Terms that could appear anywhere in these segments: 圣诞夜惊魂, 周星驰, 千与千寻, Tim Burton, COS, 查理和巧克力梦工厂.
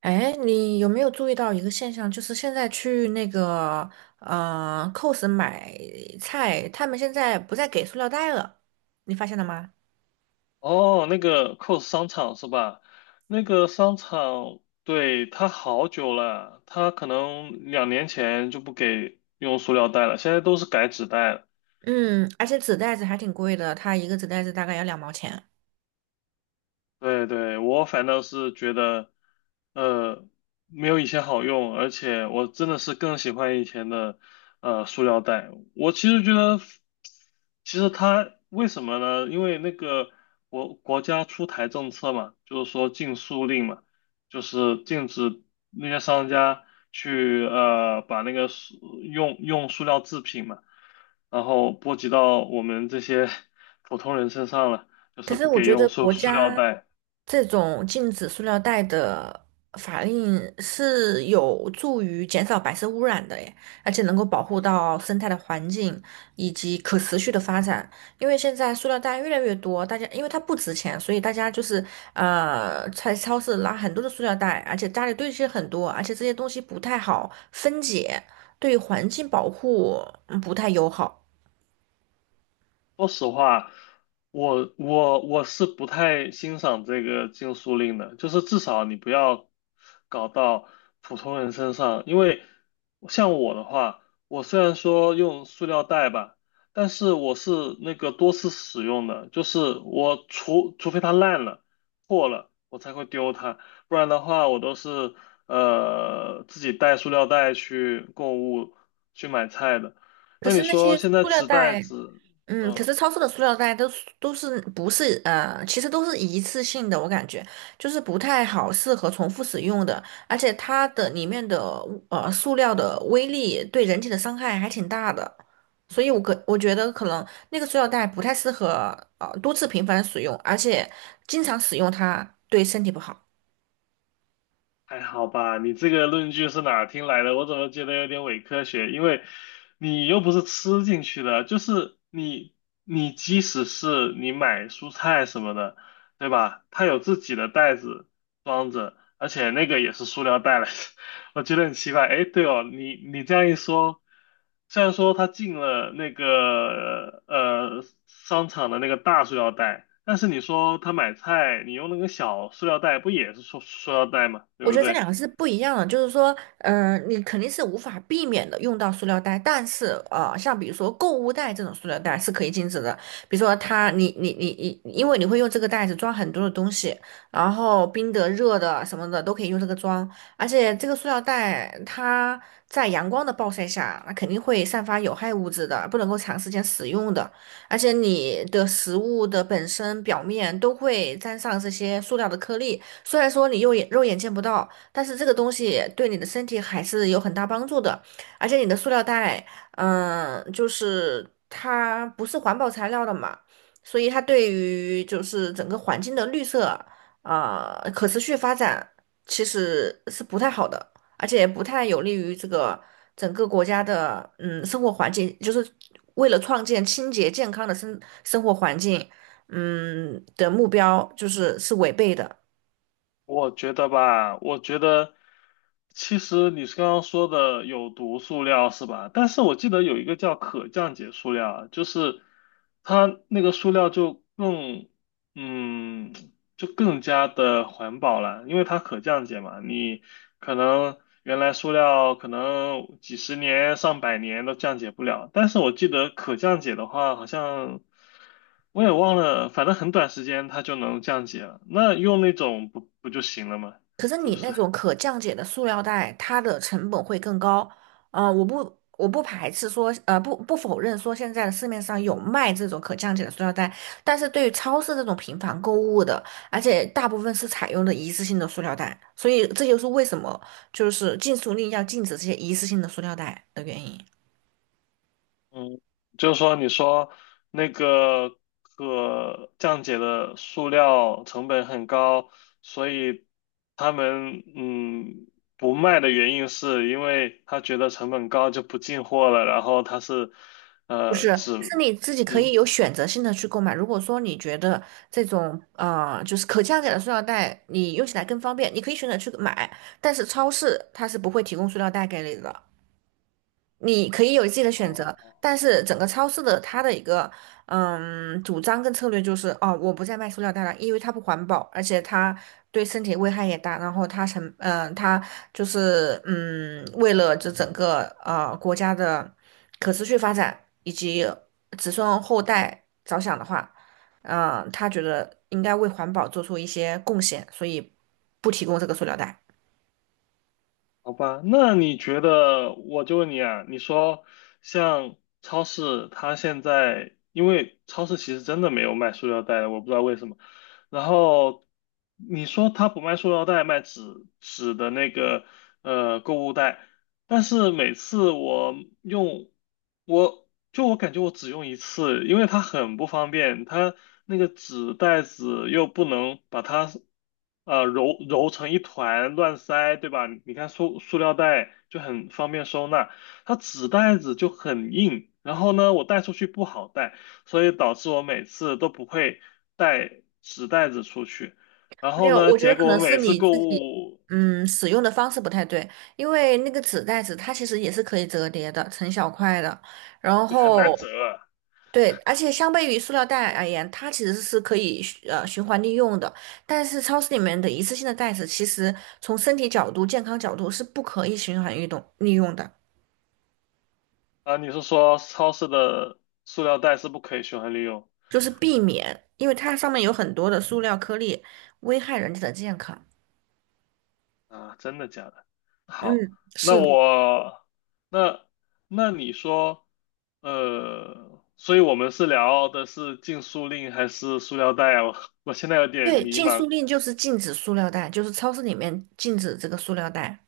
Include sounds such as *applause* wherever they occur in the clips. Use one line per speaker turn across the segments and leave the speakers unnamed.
哎，你有没有注意到一个现象？就是现在去那个COS 买菜，他们现在不再给塑料袋了，你发现了吗？
哦，那个 COS 商场是吧？那个商场，对，它好久了，它可能两年前就不给用塑料袋了，现在都是改纸袋了。
嗯，而且纸袋子还挺贵的，它一个纸袋子大概要两毛钱。
对对，我反倒是觉得，呃，没有以前好用，而且我真的是更喜欢以前的，塑料袋。我其实觉得，其实它为什么呢？因为那个国家出台政策嘛，就是说禁塑令嘛，就是禁止那些商家去呃把那个塑用塑料制品嘛，然后波及到我们这些 *laughs* 普通人身上了，就
可
是
是
不
我
给
觉
用
得
塑
国
塑料
家
袋。
这种禁止塑料袋的法令是有助于减少白色污染的耶，而且能够保护到生态的环境以及可持续的发展。因为现在塑料袋越来越多，大家因为它不值钱，所以大家就是在超市拿很多的塑料袋，而且家里堆积很多，而且这些东西不太好分解，对环境保护嗯不太友好。
说实话，我是不太欣赏这个禁塑令的，就是至少你不要搞到普通人身上，因为像我的话，我虽然说用塑料袋吧，但是我是那个多次使用的，就是我除非它烂了、破了，我才会丢它，不然的话我都是自己带塑料袋去购物、去买菜的。
可
那你
是那
说
些
现在
塑料
纸袋
袋。
子，
嗯，可
嗯。
是超市的塑料袋都是不是，其实都是一次性的，我感觉就是不太好适合重复使用的，而且它的里面的塑料的威力对人体的伤害还挺大的，所以我觉得可能那个塑料袋不太适合多次频繁使用，而且经常使用它对身体不好。
还好吧，你这个论据是哪儿听来的？我怎么觉得有点伪科学？因为你又不是吃进去的，就是你，你即使是你买蔬菜什么的，对吧？它有自己的袋子装着，而且那个也是塑料袋来着。我觉得很奇怪。哎，对哦，你这样一说，虽然说他进了那个商场的那个大塑料袋，但是你说他买菜，你用那个小塑料袋，不也是塑料袋吗？对
我
不
觉得这
对？
两个是不一样的，就是说，嗯、你肯定是无法避免的用到塑料袋，但是，像比如说购物袋这种塑料袋是可以禁止的，比如说它，你，因为你会用这个袋子装很多的东西，然后冰的、热的什么的都可以用这个装，而且这个塑料袋它在阳光的暴晒下，那肯定会散发有害物质的，不能够长时间使用的，而且你的食物的本身表面都会沾上这些塑料的颗粒。虽然说你肉眼见不到，但是这个东西对你的身体还是有很大帮助的。而且你的塑料袋，嗯，就是它不是环保材料的嘛，所以它对于就是整个环境的绿色啊，可持续发展其实是不太好的，而且也不太有利于这个整个国家的嗯生活环境，就是为了创建清洁健康的生活环境，嗯的目标，就是是违背的。
我觉得吧，我觉得其实你是刚刚说的有毒塑料是吧？但是我记得有一个叫可降解塑料啊就是它那个塑料就更，嗯，就更加的环保了，因为它可降解嘛。你可能原来塑料可能几十年、上百年都降解不了，但是我记得可降解的话，好像我也忘了，反正很短时间它就能降解了。那用那种不就行了吗？
可是
是不
你那
是？
种可降解的塑料袋，它的成本会更高。啊，我不排斥说，不否认说现在的市面上有卖这种可降解的塑料袋，但是对于超市这种频繁购物的，而且大部分是采用的一次性的塑料袋，所以这就是为什么就是禁塑令要禁止这些一次性的塑料袋的原因。
嗯，就是说，你说那个可降解的塑料成本很高，所以他们不卖的原因是因为他觉得成本高就不进货了，然后他是
不是，
呃只
是你自己可以
嗯。
有选择性的去购买。如果说你觉得这种就是可降解的塑料袋，你用起来更方便，你可以选择去买。但是超市它是不会提供塑料袋给你的。你可以有自己的选择，
哦。
但是整个超市的它的一个嗯主张跟策略就是，哦，我不再卖塑料袋了，因为它不环保，而且它对身体危害也大。然后它就是嗯，为了这整个国家的可持续发展以及子孙后代着想的话，嗯、他觉得应该为环保做出一些贡献，所以不提供这个塑料袋。
好吧，那你觉得，我就问你啊，你说像超市，它现在因为超市其实真的没有卖塑料袋的，我不知道为什么。然后你说它不卖塑料袋，卖纸的那个购物袋，但是每次我用，我就我感觉我只用一次，因为它很不方便，它那个纸袋子又不能把它揉成一团乱塞，对吧？你看塑料袋就很方便收纳，它纸袋子就很硬，然后呢，我带出去不好带，所以导致我每次都不会带纸袋子出去，然
没
后
有，
呢，
我觉得
结
可
果
能
我
是
每次
你
购
自己，
物
嗯，使用的方式不太对，因为那个纸袋子它其实也是可以折叠的，成小块的。然
很难
后，
折。
对，而且相对于塑料袋而言，它其实是可以循环利用的。但是超市里面的一次性的袋子，其实从身体角度、健康角度是不可以循环运动利用的，
啊，你是说超市的塑料袋是不可以循环利用
就是避免，因为它上面有很多的塑料颗粒，危害人体的健康。
啊？真的假的？好，
嗯，
那
是
嗯
的。
我那那你说，呃，所以我们是聊的是禁塑令还是塑料袋啊？*laughs* 我现在有点
对，
迷
禁塑
茫。
令就是禁止塑料袋，就是超市里面禁止这个塑料袋。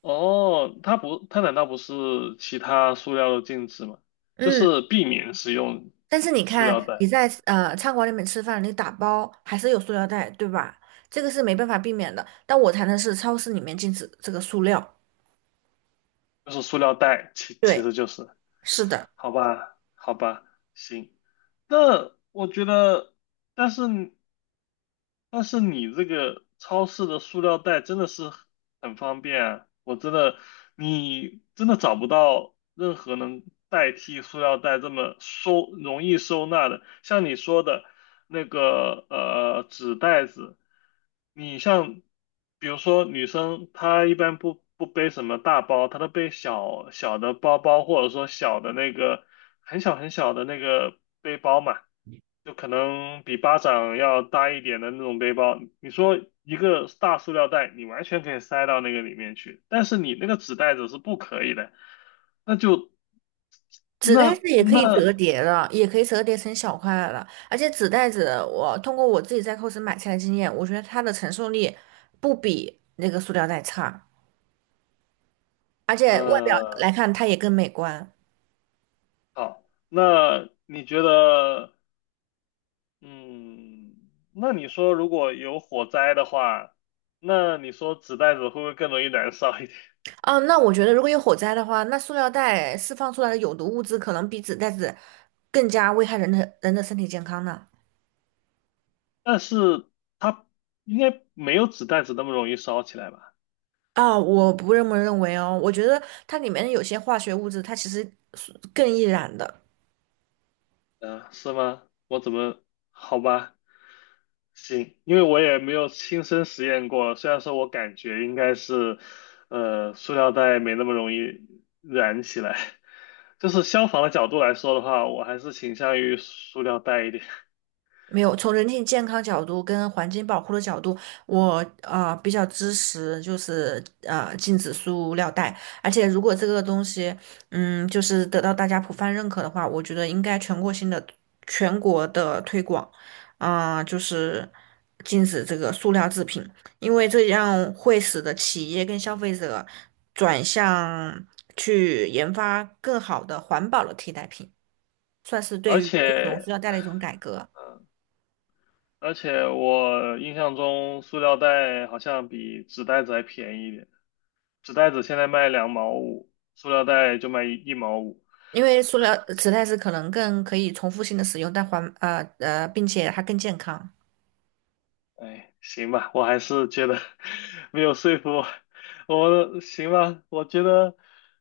哦，它不，它难道不是其他塑料的禁止吗？就
嗯，
是避免使用
但是你
塑
看
料
你
袋，
在餐馆里面吃饭，你打包还是有塑料袋，对吧？这个是没办法避免的。但我谈的是超市里面禁止这个塑料。
就是塑料袋，其其
对，
实就是。
是的，
好吧，好吧，行。那我觉得，但是但是你这个超市的塑料袋真的是很方便啊，我真的，你真的找不到任何能代替塑料袋这么收，容易收纳的。像你说的，那个纸袋子。你像，比如说女生，她一般不背什么大包，她都背小小的包包，或者说小的那个很小很小的那个背包嘛，就可能比巴掌要大一点的那种背包。你说一个大塑料袋，你完全可以塞到那个里面去，但是你那个纸袋子是不可以的，那就
纸袋
那
子也可以
那
折叠的，也可以折叠成小块了。而且纸袋子，我通过我自己在 c o 买菜的经验，我觉得它的承受力不比那个塑料袋差，而且外表
呃。
来看它也更美观。
好，那你觉得，嗯，那你说如果有火灾的话，那你说纸袋子会不会更容易燃烧一点？*laughs*
啊，那我觉得如果有火灾的话，那塑料袋释放出来的有毒物质可能比纸袋子更加危害人的身体健康呢。
但是它应该没有纸袋子那么容易烧起来吧？
啊，我不这么认为哦，我觉得它里面的有些化学物质，它其实是更易燃的。
啊，是吗？我怎么，好吧，行，因为我也没有亲身实验过，虽然说我感觉应该是，塑料袋没那么容易燃起来。就是消防的角度来说的话，我还是倾向于塑料袋一点，
没有，从人体健康角度跟环境保护的角度，我比较支持，就是禁止塑料袋。而且如果这个东西，嗯，就是得到大家普泛认可的话，我觉得应该全国性的、全国的推广，啊、就是禁止这个塑料制品，因为这样会使得企业跟消费者转向去研发更好的环保的替代品，算是
而
对于这种
且
塑料袋的一种改革。
而且我印象中塑料袋好像比纸袋子还便宜一点，纸袋子现在卖两毛五，塑料袋就卖一毛五。
因为塑料纸袋子可能更可以重复性的使用，并且它更健康。
哎，行吧，我还是觉得 *laughs* 没有说服我，我行吧，我觉得，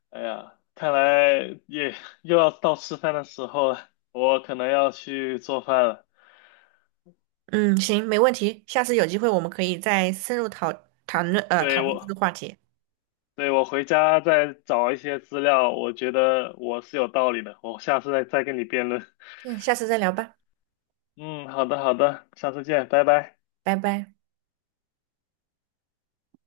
哎呀，看来也又要到吃饭的时候了，我可能要去做饭了。
嗯，行，没问题。下次有机会我们可以再深入
对，
讨论这
我，
个话题。
对，我回家再找一些资料，我觉得我是有道理的，我下次再跟你辩论。*laughs*
嗯，下次再聊吧，
嗯，好的好的，下次见，拜拜。
拜拜。